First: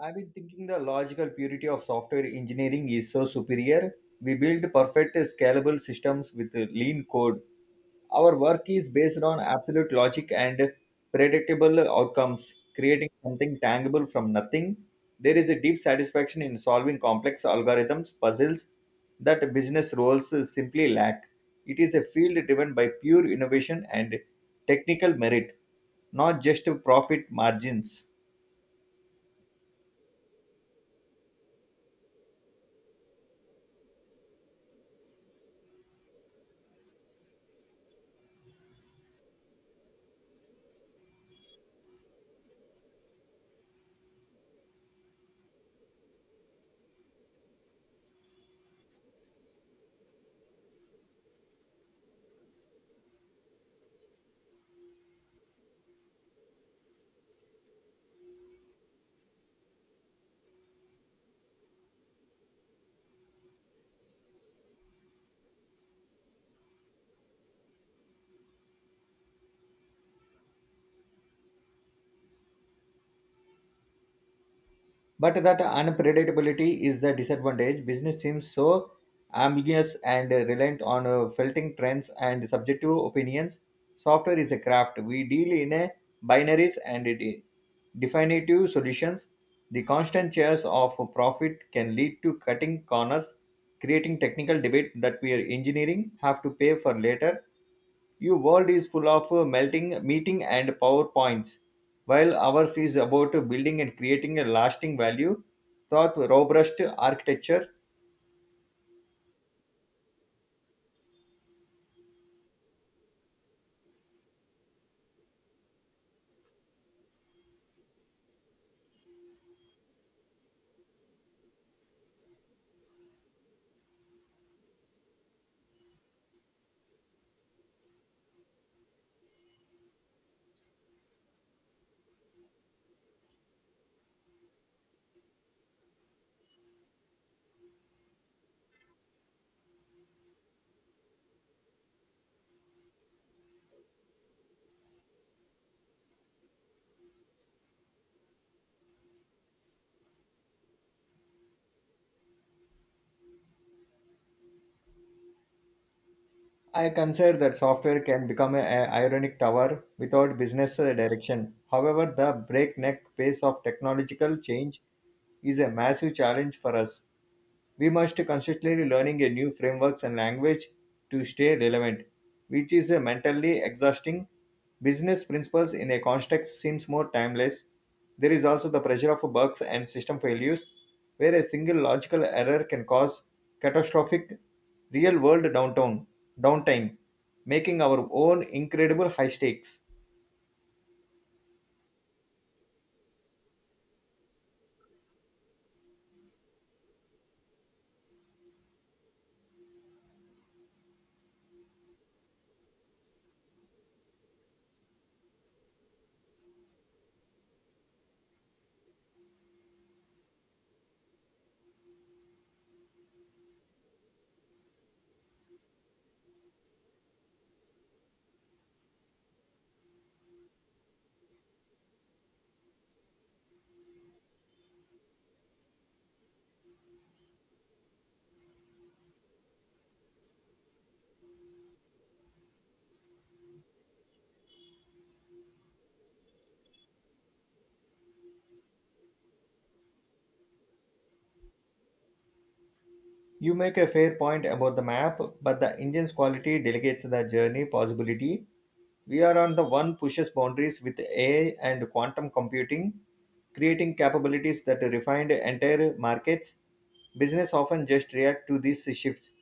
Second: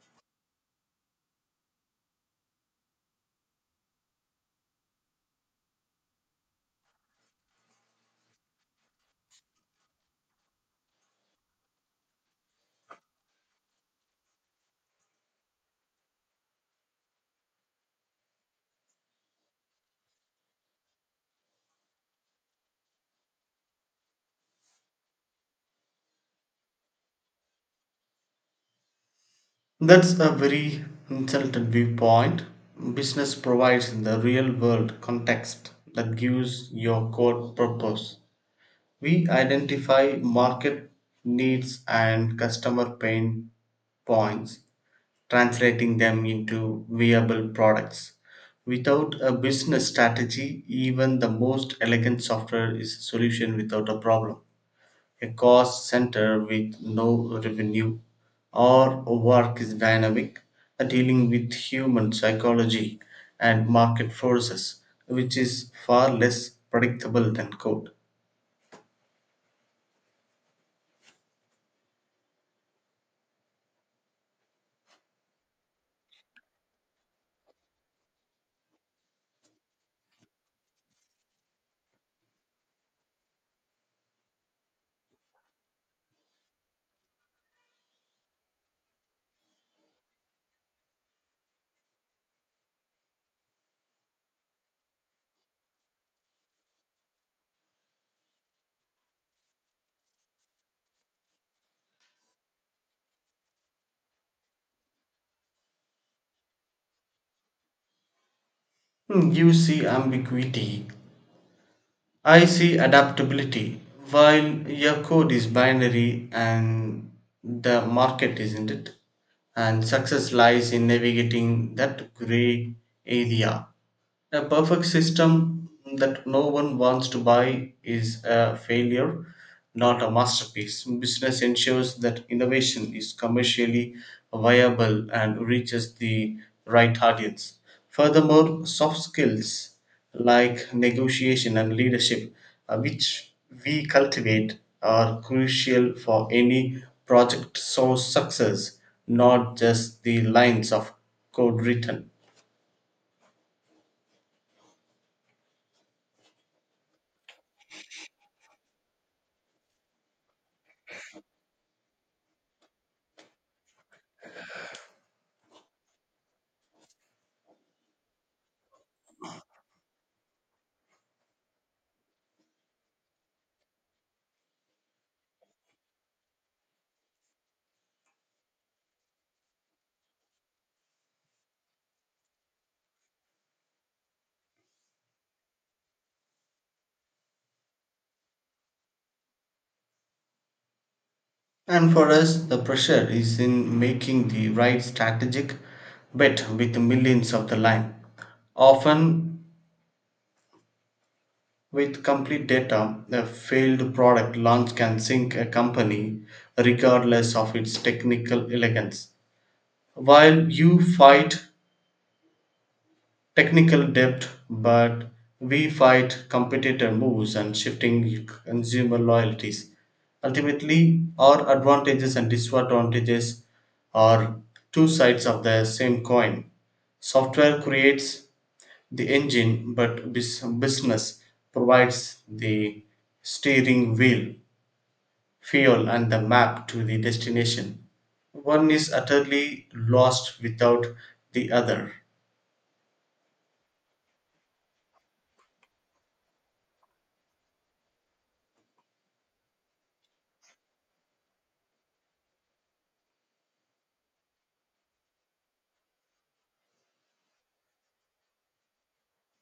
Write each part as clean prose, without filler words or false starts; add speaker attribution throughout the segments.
Speaker 1: I've been thinking the logical purity of software engineering is so superior. We build perfect scalable systems with lean code. Our work is based on absolute logic and predictable outcomes, creating something tangible from nothing. There is a deep satisfaction in solving complex algorithms, puzzles that business roles simply lack. It is a field driven by pure innovation and technical merit, not just profit margins.
Speaker 2: That's a very insulted viewpoint. Business provides the real world context that gives your core purpose. We identify market needs and customer pain points, translating them into viable products. Without a business strategy, even the most elegant software is a solution without a problem, a cost center with no revenue. Our work is dynamic, dealing with human psychology and market forces, which is far less predictable than code.
Speaker 1: But that unpredictability is the disadvantage. Business seems so ambiguous and reliant on filtering trends and subjective opinions. Software is a craft. We deal in a binaries and it definitive solutions. The constant chase of profit can lead to cutting corners, creating technical debate that we are engineering have to pay for later. Your world is full of meeting, and PowerPoints, while ours is about building and creating a lasting value. Thought robust architecture,
Speaker 2: You see ambiguity, I see adaptability. While your code is binary and the market isn't it, and success lies in navigating that gray area. A perfect system that no one wants to buy is a failure, not a masterpiece. Business ensures that innovation is commercially viable and reaches the right audience. Furthermore, soft skills like negotiation and leadership, which we cultivate, are crucial for any project source success, not just the lines of code written.
Speaker 1: I consider that software can become an ironic tower without business direction. However, the breakneck pace of technological change is a massive challenge for us. We must constantly learning a new frameworks and language to stay relevant, which is a mentally exhausting. Business principles in a context seems more timeless. There is also the pressure of bugs and system failures, where a single logical error can cause catastrophic real-world downtown downtime, making our own incredible high stakes.
Speaker 2: And for us, the pressure is in making the right strategic bet with millions of the line. Often, with complete data, a failed product launch can sink a company regardless of its technical elegance. While you fight technical debt, but we fight competitor moves and shifting consumer loyalties. Ultimately, our advantages and disadvantages are two sides of the same coin. Software creates the engine, but business provides the steering wheel, fuel, and the map to the destination. One is utterly lost without the other.
Speaker 1: You make a fair point about the map, but the engine's quality delegates the journey possibility. We are on the one pushes boundaries with AI and quantum computing, creating capabilities that refine entire markets. Business often just react to these shifts.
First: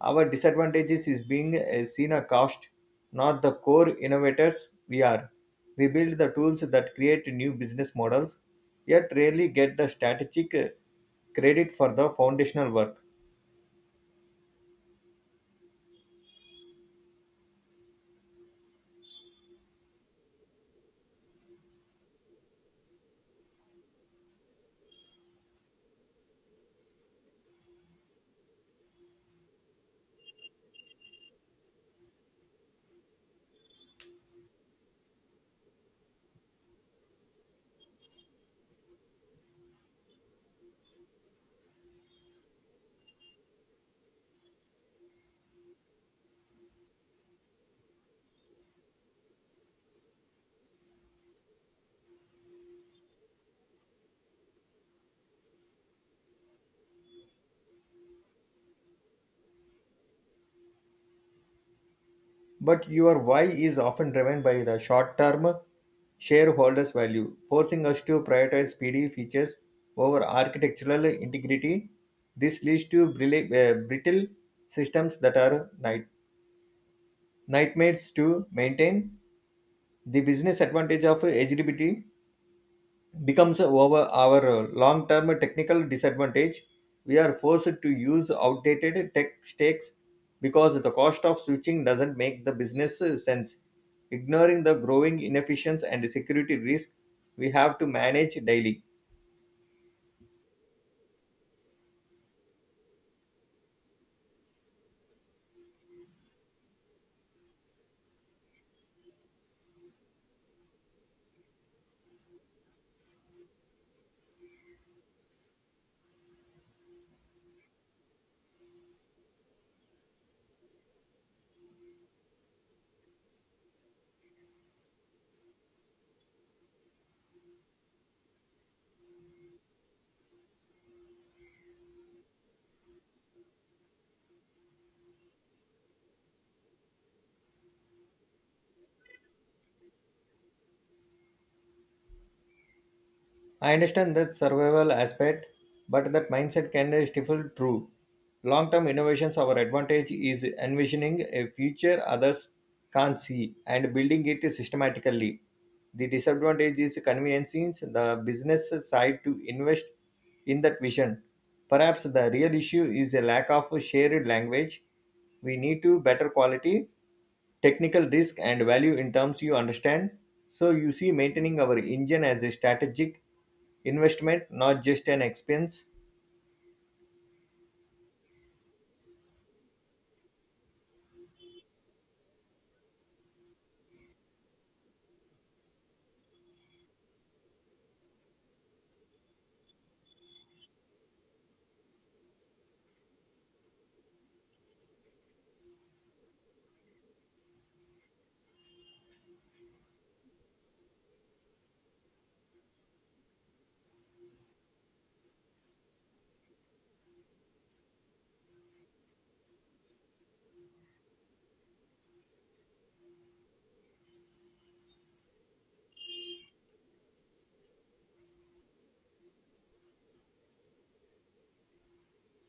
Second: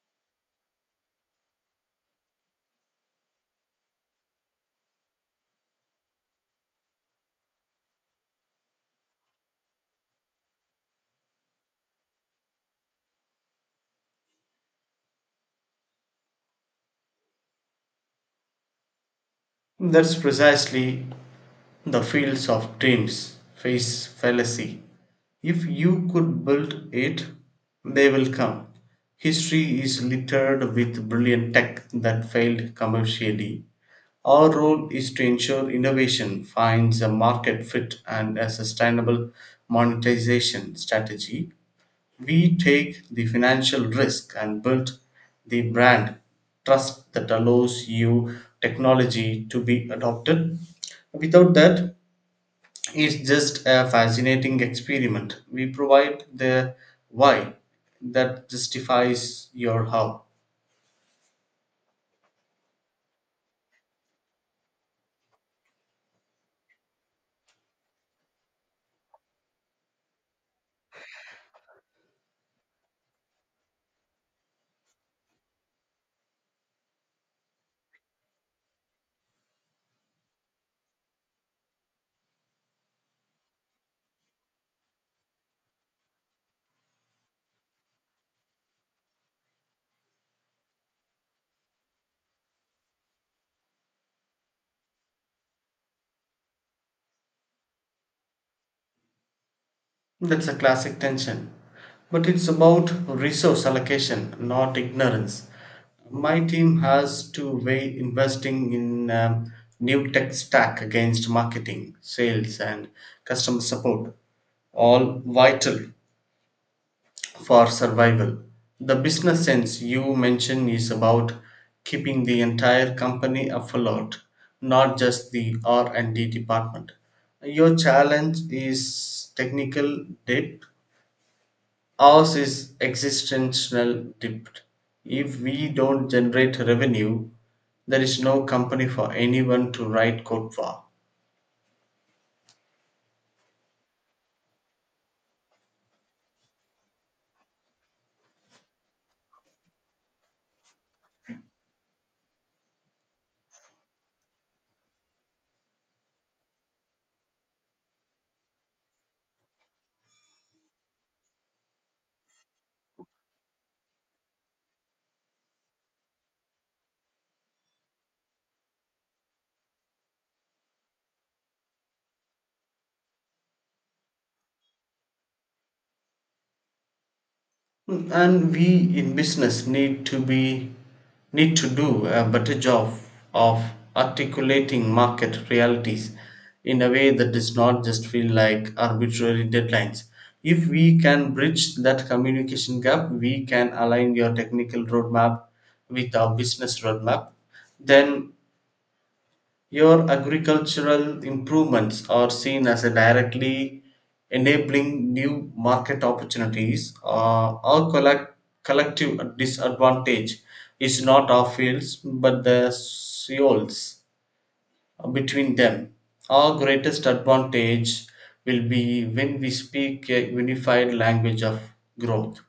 Speaker 1: Our disadvantages is being seen a cost, not the core innovators we are. We build the tools that create new business models, yet rarely get the strategic credit for the foundational work.
Speaker 2: That's precisely the fields of dreams face fallacy. If you could build it, they will come. History is littered with brilliant tech that failed commercially. Our role is to ensure innovation finds a market fit and a sustainable monetization strategy. We take the financial risk and build the brand trust that allows you technology to be adopted. Without that, it's just a fascinating experiment. We provide the why that justifies your how.
Speaker 1: But your why is often driven by the short term shareholders' value, forcing us to prioritize speedy features over architectural integrity. This leads to brittle systems that are night- nightmares to maintain. The business advantage of eligibility becomes over our long term technical disadvantage. We are forced to use outdated tech stakes because the cost of switching doesn't make the business sense. Ignoring the growing inefficiency and security risk we have to manage daily.
Speaker 2: That's a classic tension. But it's about resource allocation, not ignorance. My team has to weigh investing in new tech stack against marketing, sales, and customer support, all vital for survival. The business sense you mention is about keeping the entire company afloat, not just the R&D department. Your challenge is technical debt. Ours is existential debt. If we don't generate revenue, there is no company for anyone to write code for.
Speaker 1: I understand that survival aspect, but that mindset can stifle true long-term innovations. Our advantage is envisioning a future others can't see and building it systematically. The disadvantage is conveniences. The business side to invest in that vision. Perhaps the real issue is a lack of shared language. We need to better quality, technical risk, and value in terms you understand. So you see, maintaining our engine as a strategic investment, not just an expense.
Speaker 2: And we in business need to do a better job of articulating market realities in a way that does not just feel like arbitrary deadlines. If we can bridge that communication gap, we can align your technical roadmap with our business roadmap, then your agricultural improvements are seen as a directly enabling new market opportunities. Our collective disadvantage is not our fields but the soils between them. Our greatest advantage will be when we speak a unified language of growth.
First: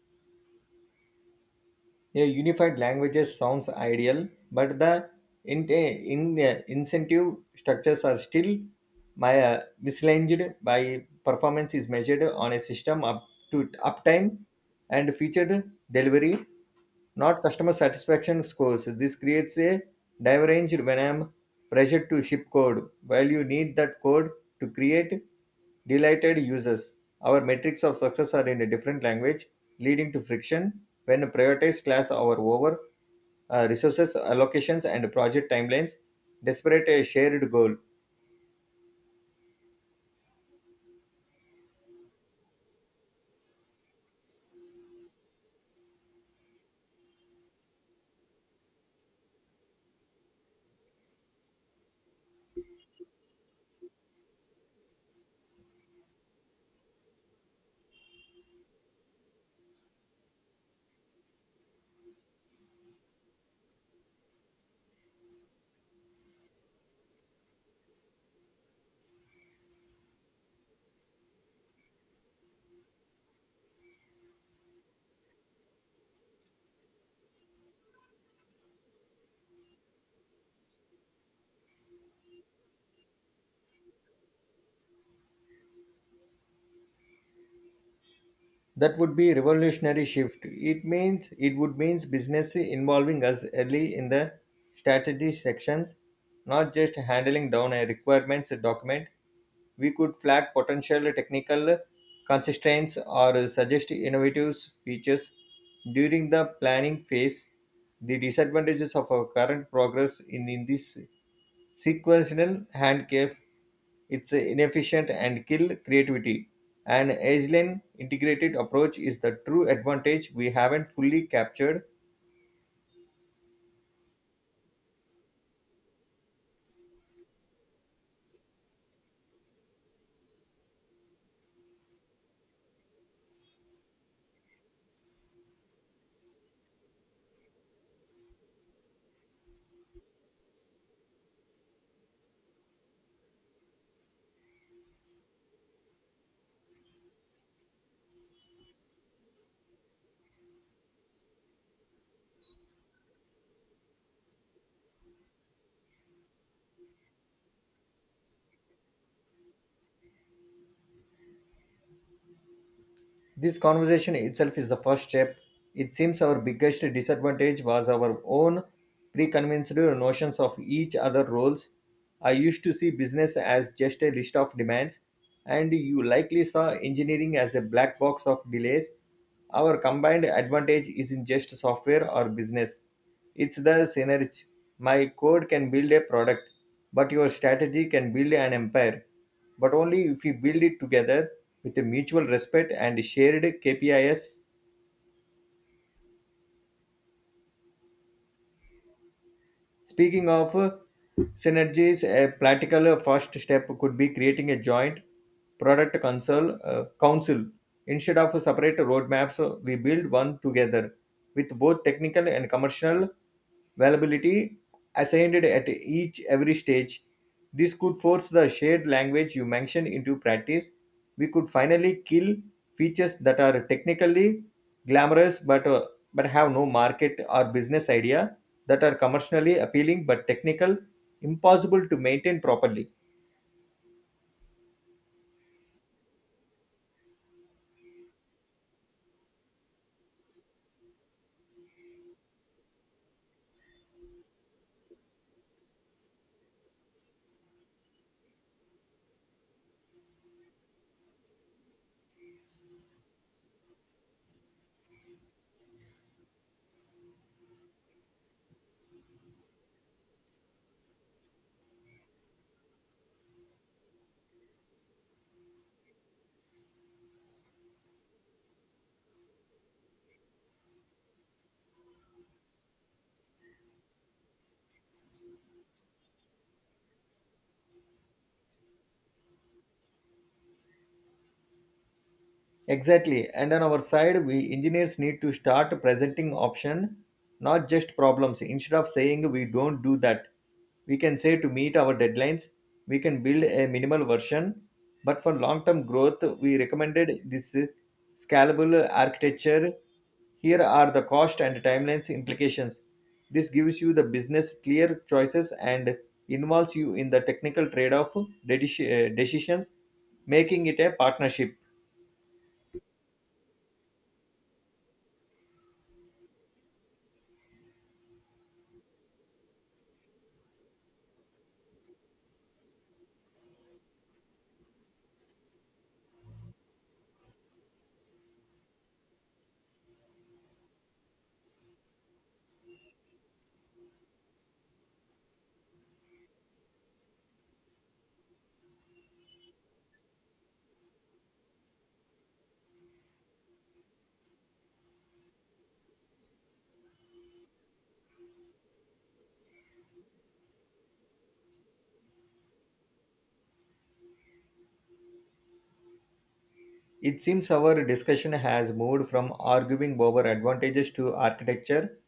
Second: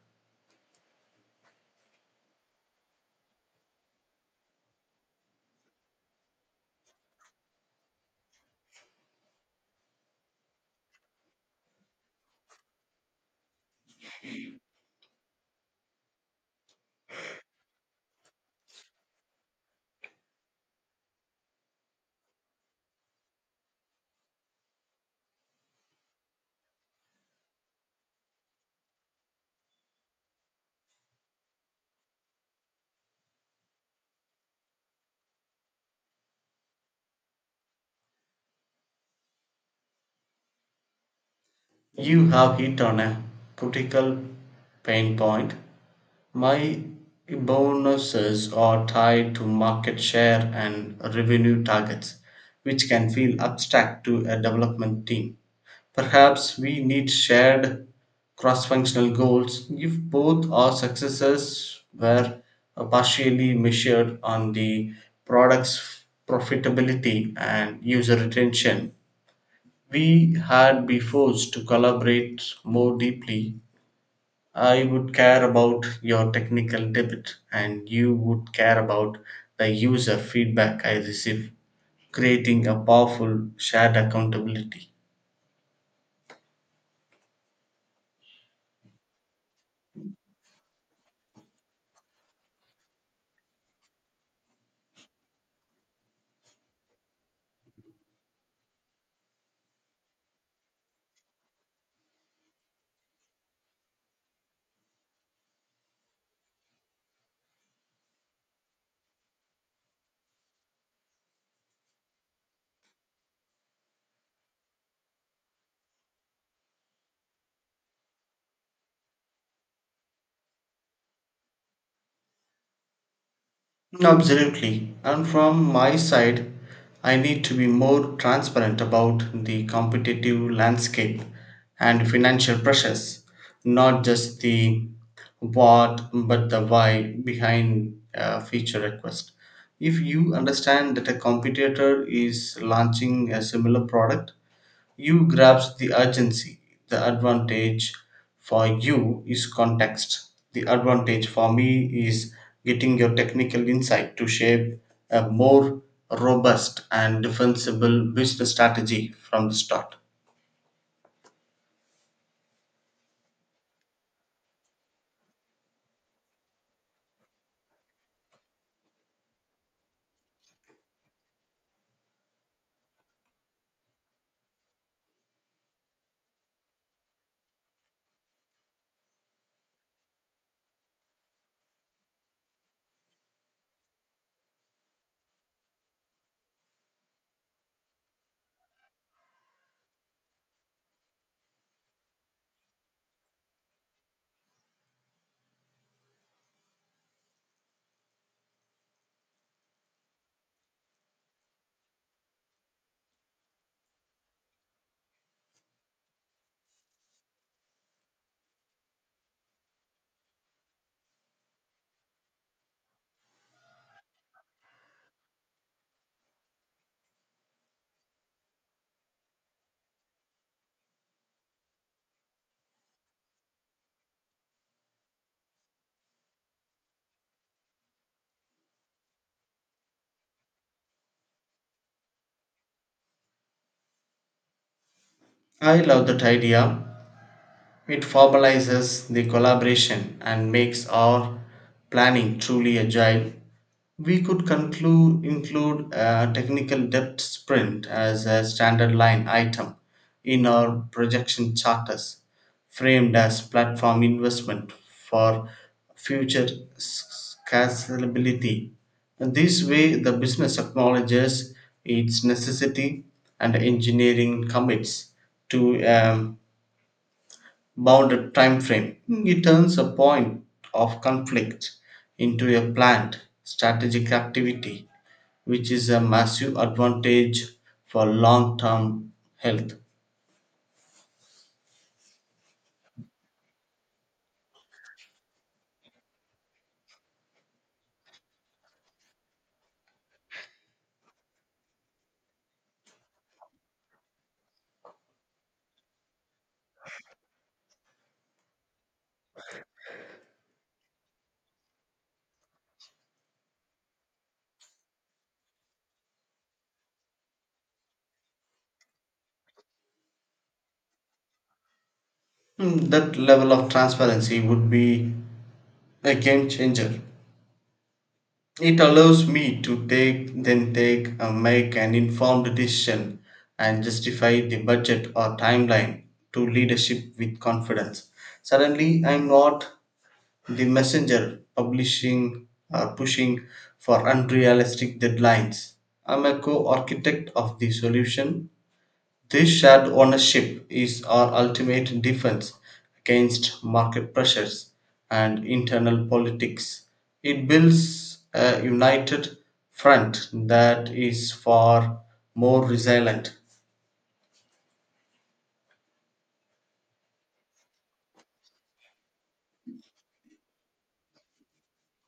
Speaker 1: A unified languages sounds ideal, but the incentive structures are still misaligned by performance is measured on a system up to uptime and featured delivery, not customer satisfaction scores. This creates a divergence when I am pressured to ship code, while you need that code to create delighted users. Our metrics of success are in a different language, leading to friction when prioritized class our over resources allocations and project timelines. Desperate a shared goal.
Speaker 2: You have hit on a critical pain point. My bonuses are tied to market share and revenue targets, which can feel abstract to a development team. Perhaps we need shared cross functional goals. If both our successes were partially measured on the product's profitability and user retention, we had be forced to collaborate more deeply. I would care about your technical debit and you would care about the user feedback I receive, creating a powerful shared accountability.
Speaker 1: That would be revolutionary shift. It would means business involving us early in the strategy sections, not just handling down a requirements document. We could flag potential technical constraints or suggest innovative features during the planning phase. The disadvantages of our current progress in this sequential handcuff, it's inefficient and kill creativity. An agile integrated approach is the true advantage we haven't fully captured.
Speaker 2: Absolutely. And from my side, I need to be more transparent about the competitive landscape and financial pressures, not just the what but the why behind a feature request. If you understand that a competitor is launching a similar product, you grasp the urgency. The advantage for you is context. The advantage for me is getting your technical insight to shape a more robust and defensible business strategy from the start.
Speaker 1: This conversation itself is the first step. It seems our biggest disadvantage was our own preconceived notions of each other roles. I used to see business as just a list of demands, and you likely saw engineering as a black box of delays. Our combined advantage isn't just software or business, it's the synergy. My code can build a product, but your strategy can build an empire, but only if we build it together with a mutual respect and shared KPIs. Speaking of synergies, a practical first step could be creating a joint product council. Council. Instead of separate roadmaps, we build one together with both technical and commercial availability assigned at each every stage. This could force the shared language you mentioned into practice. We could finally kill features that are technically glamorous but have no market or business idea that are commercially appealing but technical impossible to maintain properly.
Speaker 2: I love that idea. It formalizes the collaboration and makes our planning truly agile. We could conclude, include a technical depth sprint as a standard line item in our projection charters, framed as platform investment for future scalability. And this way, the business acknowledges its necessity and engineering commits to bounded time frame. It turns a point of conflict into a planned strategic activity, which is a massive advantage for long term health.
Speaker 1: Exactly. And on our side, we engineers need to start presenting option, not just problems. Instead of saying we don't do that, we can say to meet our deadlines, we can build a minimal version. But for long-term growth, we recommended this scalable architecture. Here are the cost and timelines implications. This gives you the business clear choices and involves you in the technical trade-off dedish- decisions, making it a partnership.
Speaker 2: That level of transparency would be a game changer. It allows me to take and make an informed decision and justify the budget or timeline to leadership with confidence. Suddenly I'm not the messenger publishing are pushing for unrealistic deadlines. I'm a co-architect of the solution. This shared ownership is our ultimate defense against market pressures and internal politics. It builds a united front that is far more resilient.
Speaker 1: It seems our discussion has moved from arguing over advantages to architecture,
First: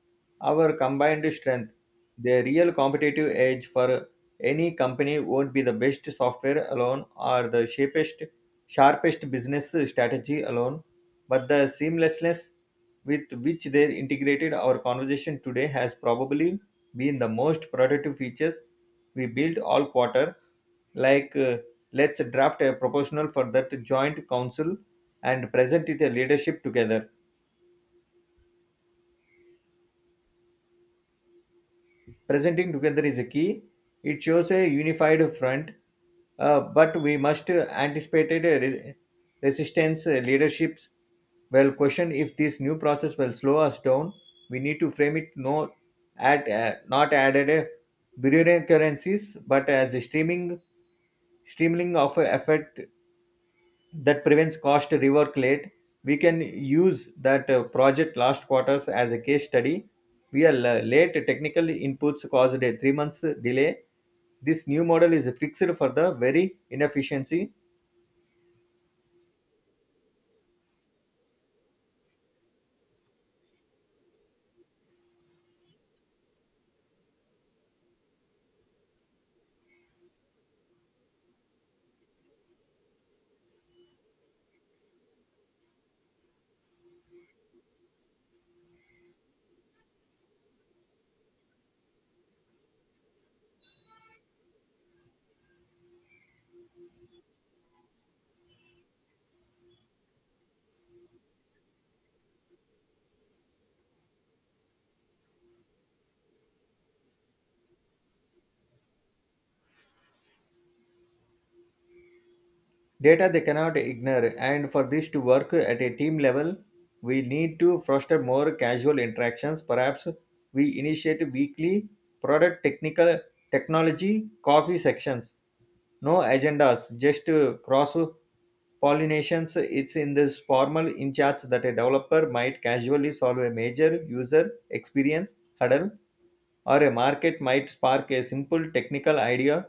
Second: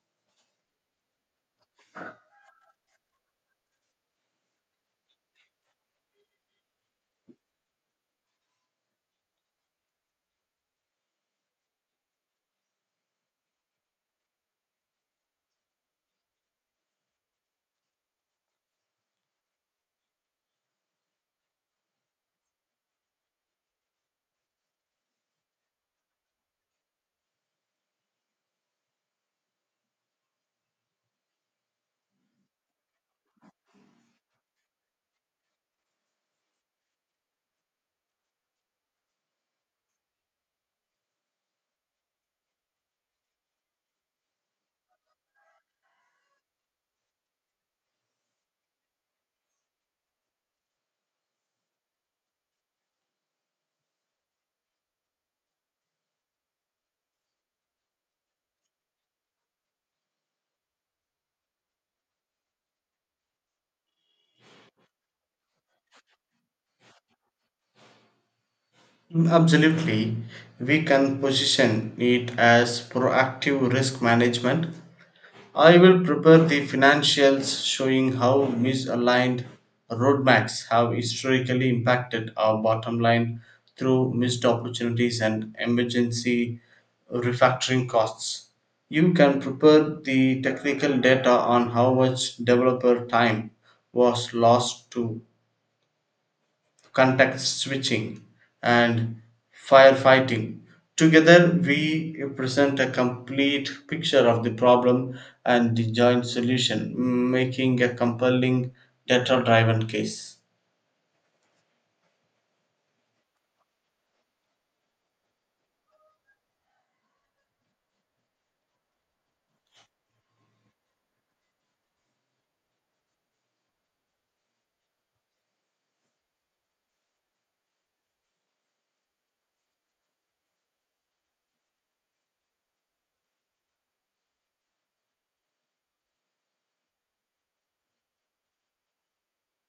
Speaker 1: our combined strength. The real competitive edge for any company won't be the best software alone or the sharpest business strategy alone, but the seamlessness with which they integrated our conversation today has probably been the most productive features we built all quarter. Like let's draft a proposal for that joint council and present it a leadership together. Presenting together is a key. It shows a unified front, but we must anticipate a resistance. Leaderships well question if this new process will slow us down. We need to frame it no at not added a brilliant, but as a streaming streamlining of a effort that prevents cost rework late. We can use that project last quarters as a case study. We are late technical inputs caused a 3 months delay. This new model is fixed for the very inefficiency.
Speaker 2: Absolutely, we can position it as proactive risk management. I will prepare the financials showing how misaligned roadmaps have historically impacted our bottom line through missed opportunities and emergency refactoring costs. You can prepare the technical data on how much developer time was lost to context switching, and firefighting. Together, we present a complete picture of the problem and the joint solution, making a compelling data driven case.
Speaker 1: Data they cannot ignore. And for this to work at a team level, we need to foster more casual interactions. Perhaps we initiate weekly product technical technology coffee sections, no agendas, just cross pollinations. It's in this formal in charge that a developer might casually solve a major user experience hurdle, or a market might spark a simple technical idea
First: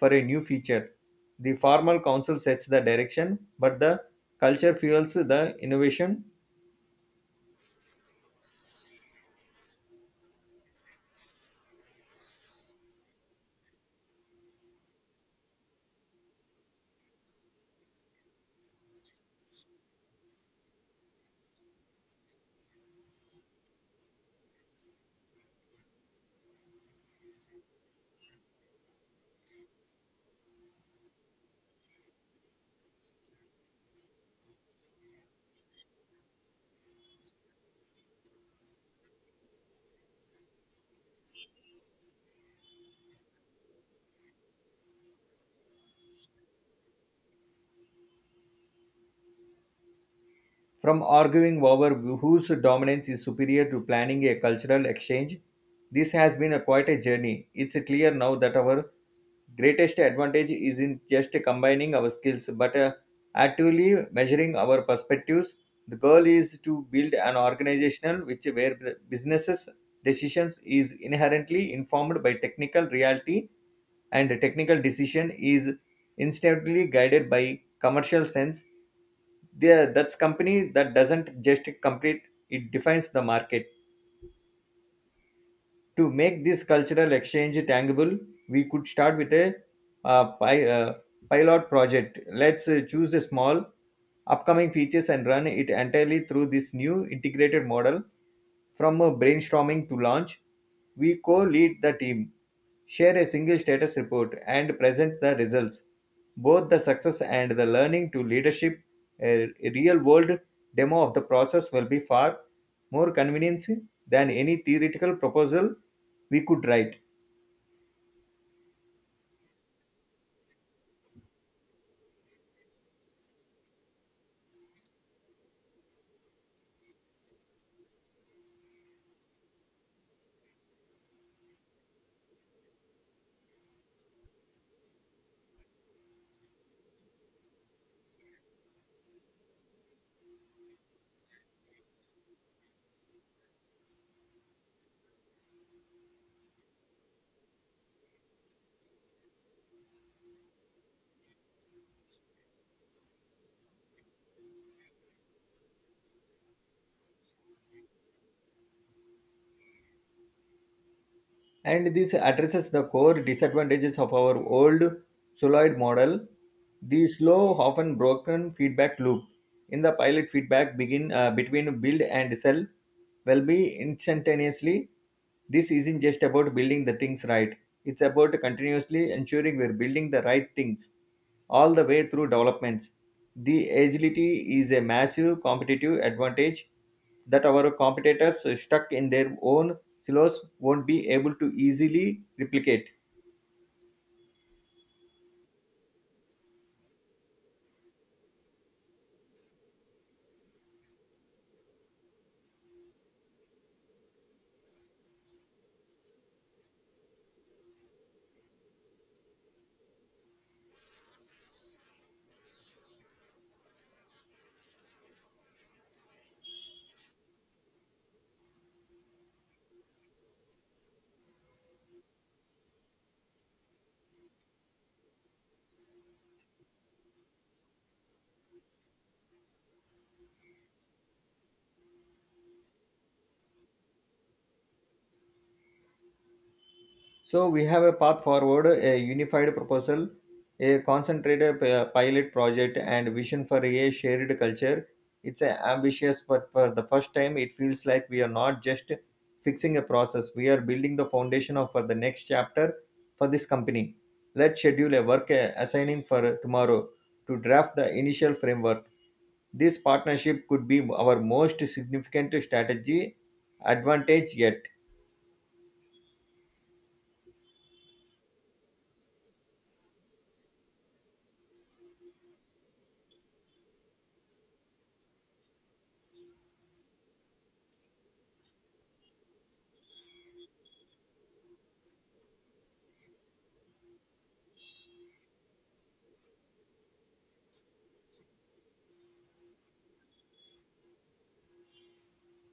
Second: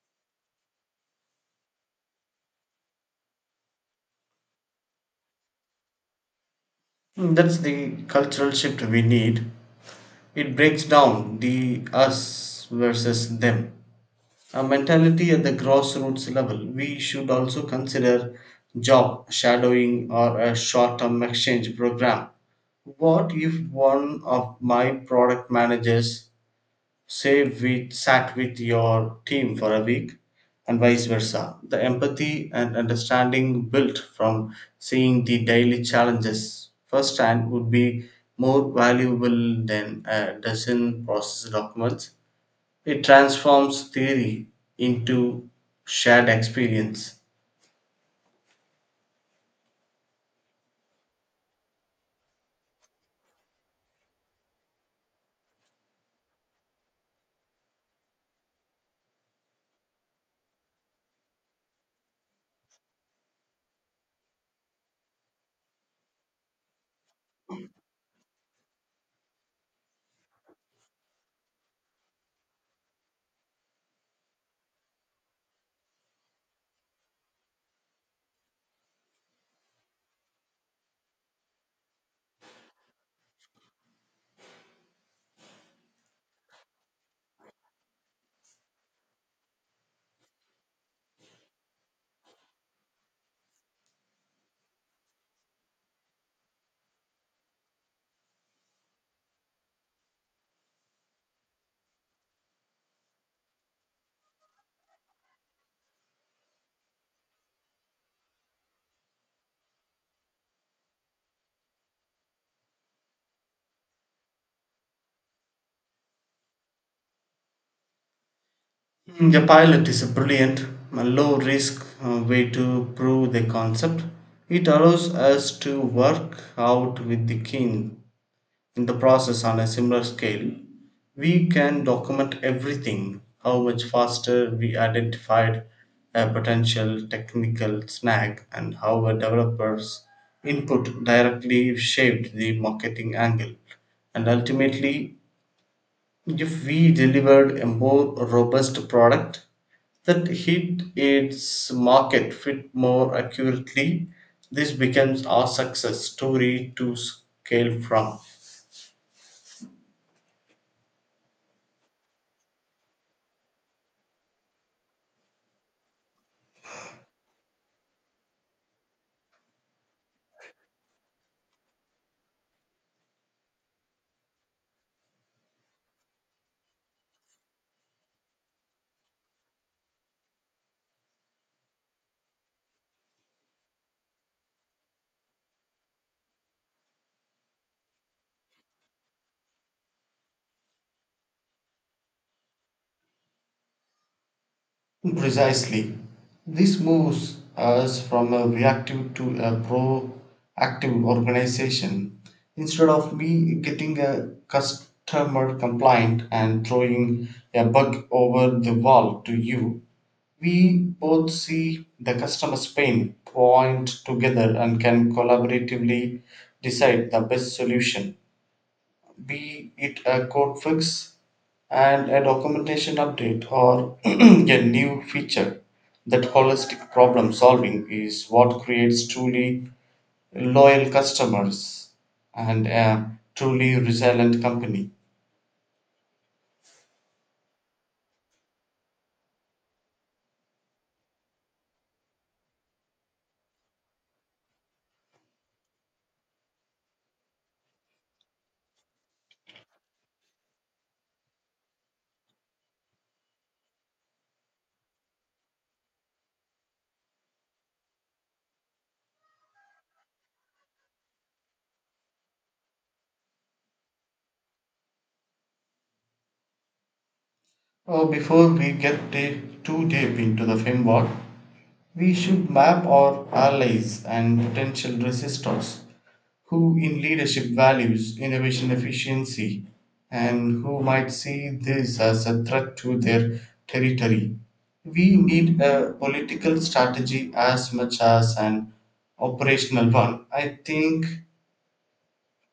Speaker 1: for a new feature. The formal council sets the direction, but the culture fuels the innovation.
Speaker 2: That's the cultural shift we need. It breaks down the us versus them a mentality at the grassroots level. We should also consider job shadowing or a short term exchange program. What if one of my product managers, say, we sat with your team for a week and vice versa? The empathy and understanding built from seeing the daily challenges firsthand would be more valuable than a dozen process documents. It transforms theory into shared experience.
Speaker 1: From arguing over whose dominance is superior to planning a cultural exchange, this has been a quite a journey. It's clear now that our greatest advantage isn't just combining our skills, but actively measuring our perspectives. The goal is to build an organization which where the businesses decisions is inherently informed by technical reality, and the technical decision is instantly guided by commercial sense. There that's company that doesn't just compete, it defines the market. To make this cultural exchange tangible, we could start with a uh, pi- uh, pilot project. Let's choose a small upcoming features and run it entirely through this new integrated model from a brainstorming to launch. We co-lead the team, share a single status report, and present the results. Both the success and the learning to leadership, a real-world demo of the process will be far more convincing than any theoretical proposal we could write.
Speaker 2: A pilot is a brilliant, a low risk way to prove the concept. It allows us to work out with the king in the process on a similar scale. We can document everything, how much faster we identified a potential technical snag, and how a developer's input directly shaped the marketing angle. And ultimately, if we delivered a more robust product that hit its market fit more accurately, this becomes our success story to scale from.
Speaker 1: And this addresses the core disadvantages of our old solenoid model, the slow often broken feedback loop. In the pilot, feedback begin between build and sell will be instantaneously. This isn't just about building the things right, it's about continuously ensuring we're building the right things all the way through developments. The agility is a massive competitive advantage that our competitors are stuck in their own silos won't be able to easily replicate.
Speaker 2: Precisely. This moves us from a reactive to a proactive organization. Instead of me getting a customer complaint and throwing a bug over the wall to you, we both see the customer's pain point together and can collaboratively decide the best solution, be it a code fix and a documentation update or a new feature. That holistic problem solving is what creates truly loyal customers and a truly resilient company.
Speaker 1: So we have a path forward: a unified proposal, a concentrated pilot project, and vision for a shared culture. It's a ambitious, but for the first time, it feels like we are not just fixing a process. We are building the foundation of for the next chapter for this company. Let's schedule a work assigning for tomorrow to draft the initial framework. This partnership could be our most significant strategy advantage yet.
Speaker 2: Before we get too deep into the framework, we should map our allies and potential resistors. Who in leadership values innovation efficiency, and who might see this as a threat to their territory? We need a political strategy as much as an operational one. I think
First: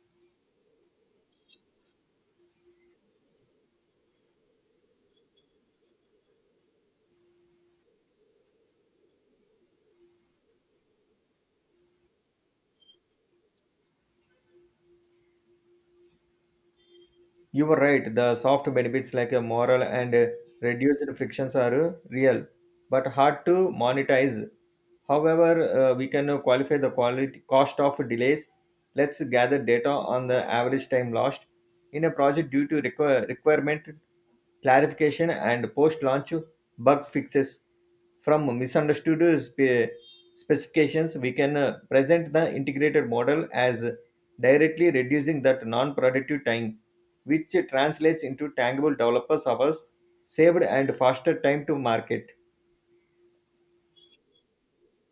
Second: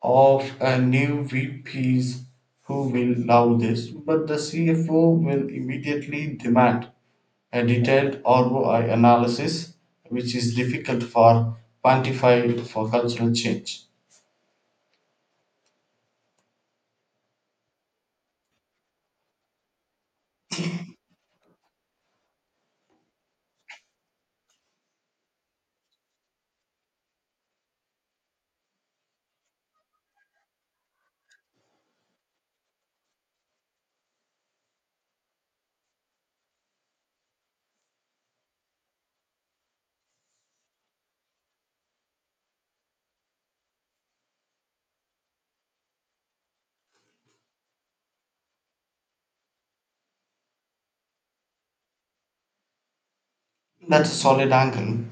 Speaker 2: of a new VPs who will love this, but the CFO will immediately demand a detailed ROI analysis, which is difficult for quantify for cultural change.
Speaker 1: You were right, the soft benefits like a moral and reduced frictions are real, but hard to monetize. However, we can qualify the quality cost of delays. Let's gather data on the average time lost in a project due to requirement clarification and post-launch bug fixes from misunderstood specifications. We can present the integrated model as directly reducing that non-productive time, which translates into tangible developers hours saved and faster time to market.
Speaker 2: That's a solid angle.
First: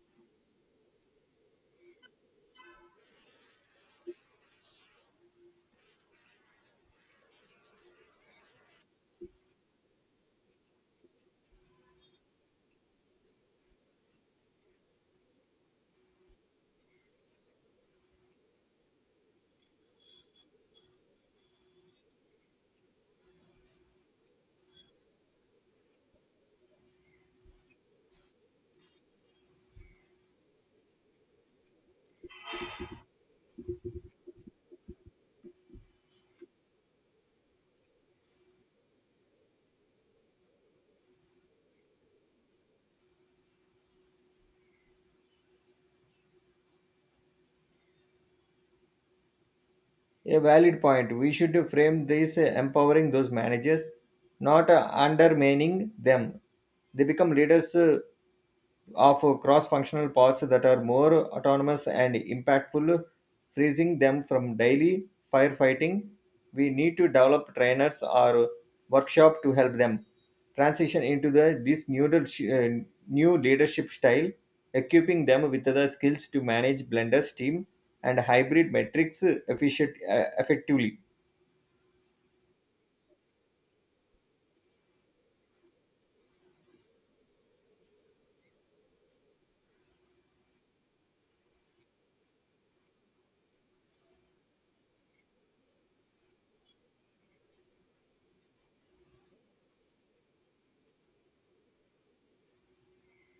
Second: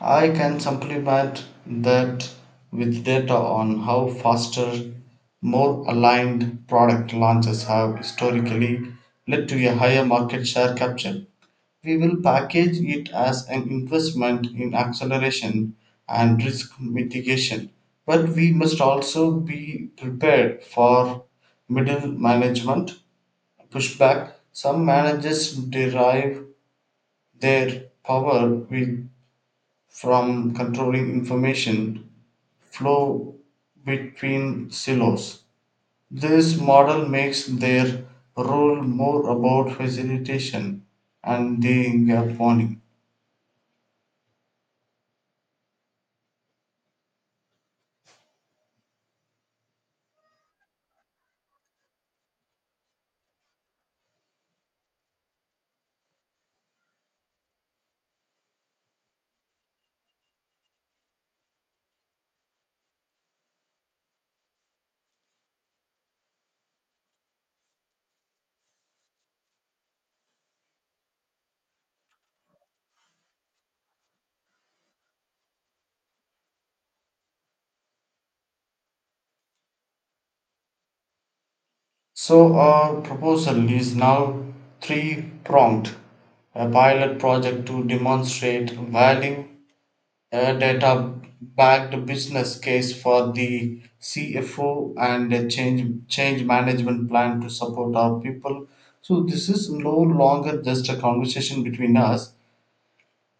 Speaker 2: I can supplement that with data on how faster, more aligned product launches have historically led to a higher market share capture. We will package it as an investment in acceleration and risk mitigation, but we must also be prepared for middle management pushback. Some managers derive their power with from controlling information flow between silos. This model makes their role more about facilitation and the gap warning.
Speaker 1: A valid point, we should frame this empowering those managers, not undermining them. They become leaders of cross-functional pods that are more autonomous and impactful, freezing them from daily firefighting. We need to develop trainers or workshop to help them transition into the this new new leadership style, equipping them with the skills to manage Blender's team and hybrid metrics efficient effectively.
Speaker 2: So, our proposal is now three pronged: a pilot project to demonstrate value, a data backed business case for the CFO, and a change management plan to support our people. So this is no longer just a conversation between us.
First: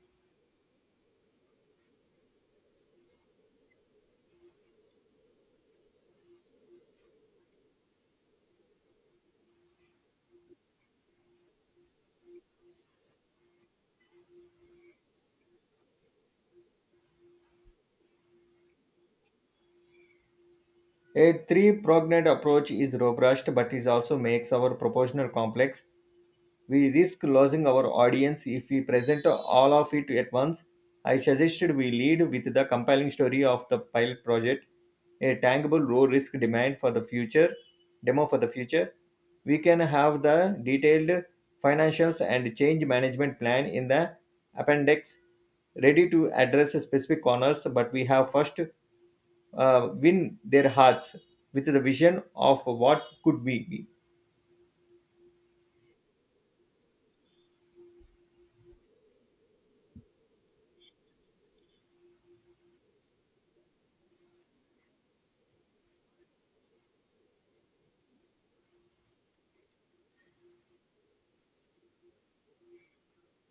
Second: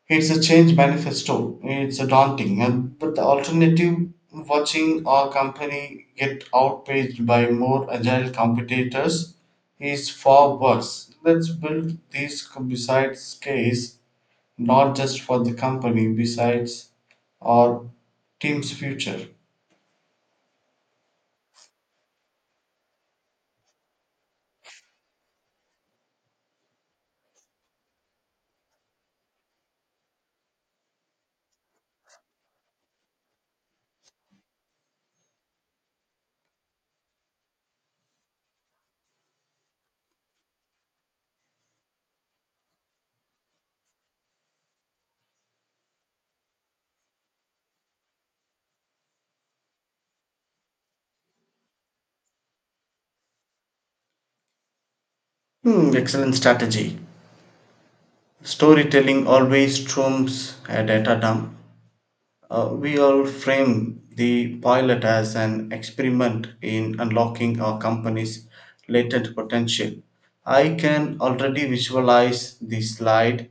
Speaker 2: It's a change manifesto. It's a daunting, and but the alternative, watching our company get outpaced by more agile competitors, is far worse. Let's build these besides case, not just for the company, besides our team's future.
Speaker 1: A three-pronged approach is robust, but it also makes our proportional complex. We risk losing our audience if we present all of it at once. I suggested we lead with the compelling story of the pilot project, a tangible low risk demand for the future, demo for the future. We can have the detailed financials and change management plan in the appendix, ready to address specific corners, but we have first win their hearts with the vision of what could be.
Speaker 2: Excellent strategy. Storytelling always trumps a data dump. We all frame the pilot as an experiment in unlocking our company's latent potential. I can already visualize the slide,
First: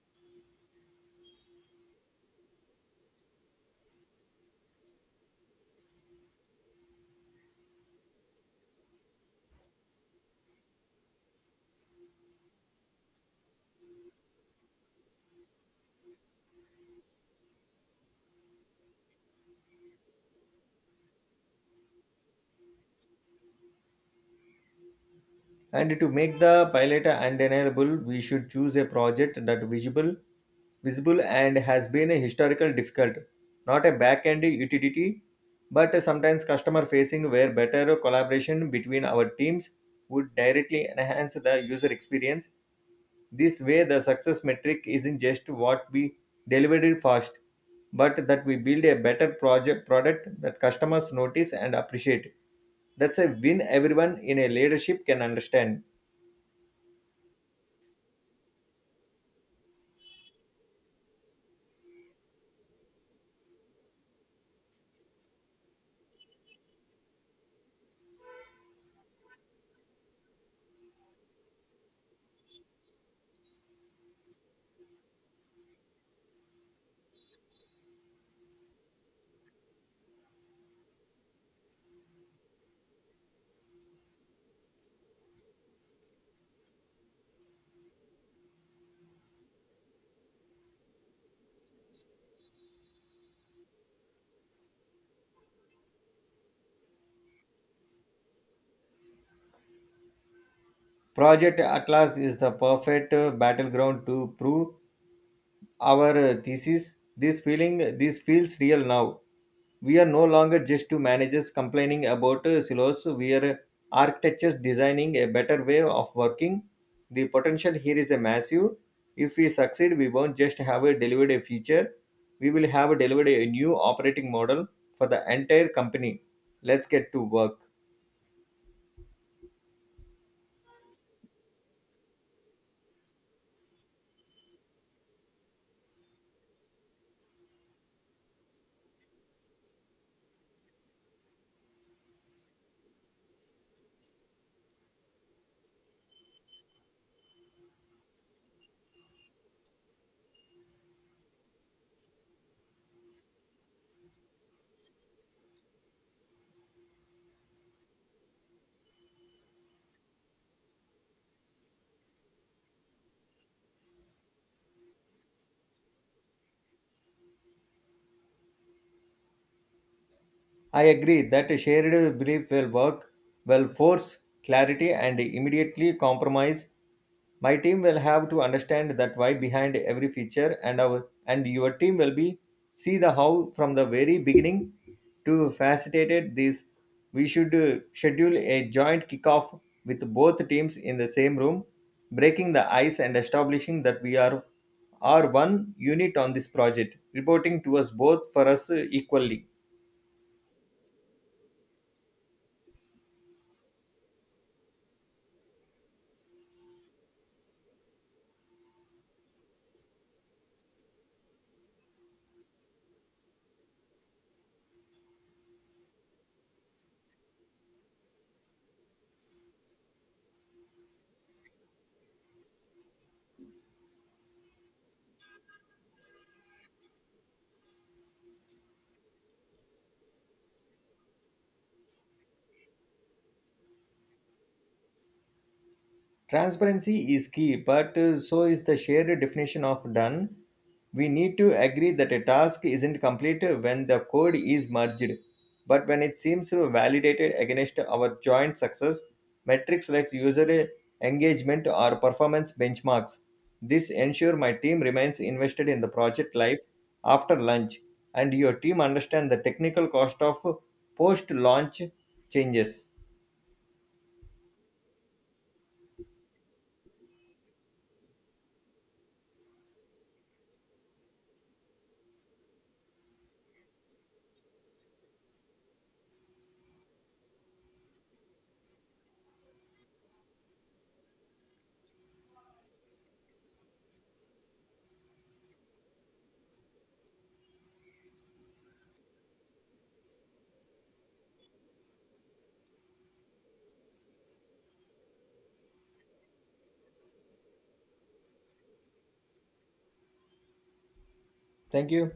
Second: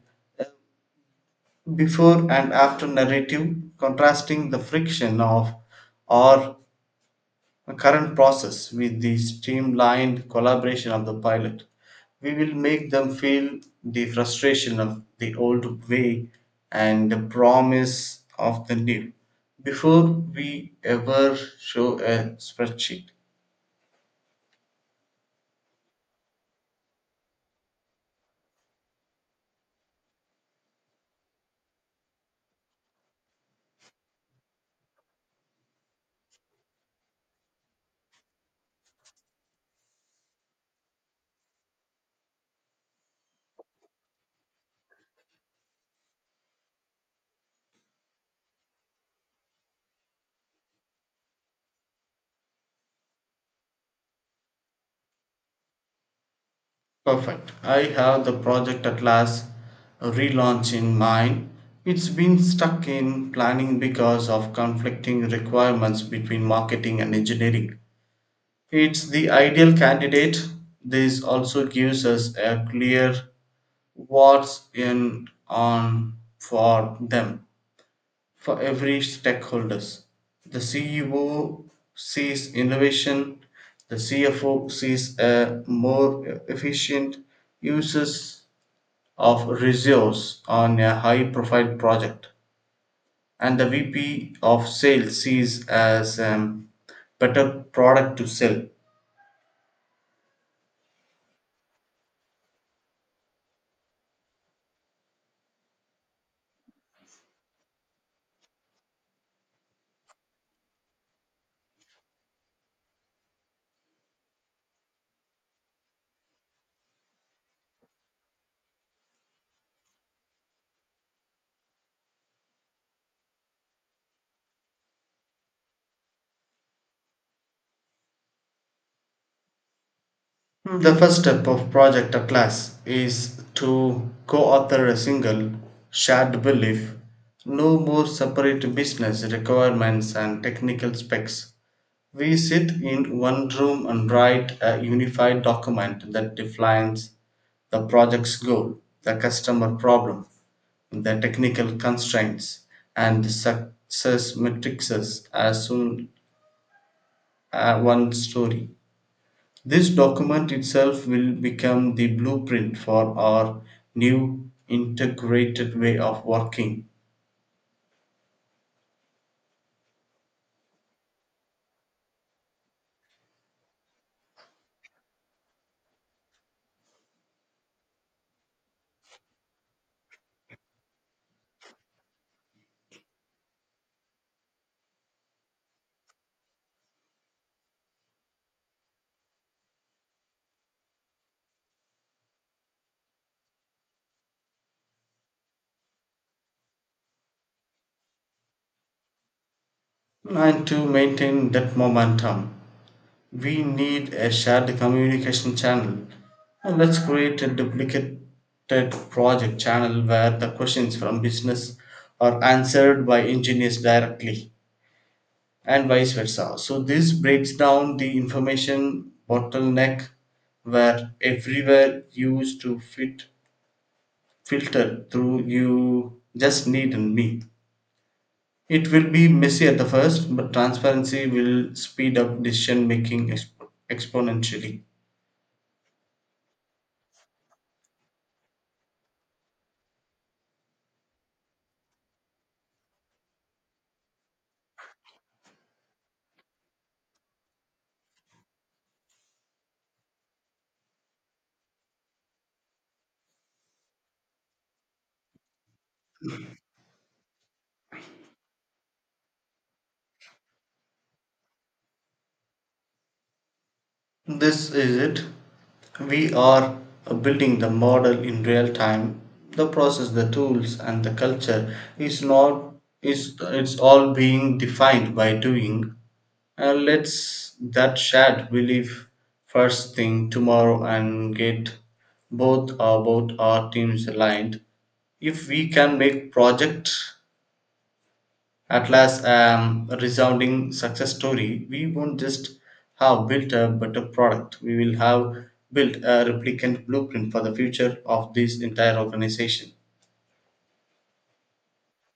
Speaker 2: before and after narrative contrasting the friction of our a current process with the streamlined collaboration of the pilot. We will make them feel the frustration of the old way and the promise of the new before we ever show a spreadsheet.
Speaker 1: And to make the pilot undeniable, we should choose a project that visible and has been a historical difficult, not a back-end utility, but sometimes customer-facing, where better collaboration between our teams would directly enhance the user experience. This way, the success metric isn't just what we delivered fast, but that we build a better project product that customers notice and appreciate. That's a win everyone in a leadership can understand.
Speaker 2: Perfect. I have the project at last a relaunch in mind. It's been stuck in planning because of conflicting requirements between marketing and engineering. It's the ideal candidate. This also gives us a clear what's in on for them for every stakeholders. The CEO sees innovation, the CFO sees a more efficient uses of resource on a high profile project, and the VP of sales sees as a better product to sell.
Speaker 1: Project Atlas is the perfect battleground to prove our thesis. This this feels real now. We are no longer just two managers complaining about silos. We are architectures designing a better way of working. The potential here is a massive. If we succeed, we won't just have a delivered a feature. We will have delivered a new operating model for the entire company. Let's get to work.
Speaker 2: The first step of Project Atlas is to co author a single, shared belief. No more separate business requirements and technical specs. We sit in one room and write a unified document that defines the project's goal, the customer problem, the technical constraints, and success metrics as soon as one story. This document itself will become the blueprint for our new integrated way of working.
Speaker 1: I agree that a shared belief will work, will force clarity and immediately compromise. My team will have to understand that why behind every feature, and our and your team will be see the how from the very beginning to facilitate this. We should schedule a joint kickoff with both teams in the same room, breaking the ice and establishing that we are one unit on this project, reporting to us both for us equally.
Speaker 2: And to maintain that momentum, we need a shared communication channel. And let's create a duplicated project channel where the questions from business are answered by engineers directly and vice versa. So this breaks down the information bottleneck where everywhere used to fit filtered through you just need me. It will be messy at the first, but transparency will speed up decision making exponentially.
Speaker 1: Transparency is key, but so is the shared definition of done. We need to agree that a task isn't complete when the code is merged, but when it seems validated against our joint success metrics like user engagement or performance benchmarks. This ensure my team remains invested in the project life after lunch, and your team understand the technical cost of post-launch changes.
Speaker 2: This is it. We are building the model in real time. The process, the tools, and the culture is not is it's all being defined by doing. And let's that shared belief first thing tomorrow and get both our teams aligned. If we can make project at last a resounding success story, we won't just have built a better product, we will have built a replicant blueprint for the future of this entire organization.
Speaker 1: Thank you.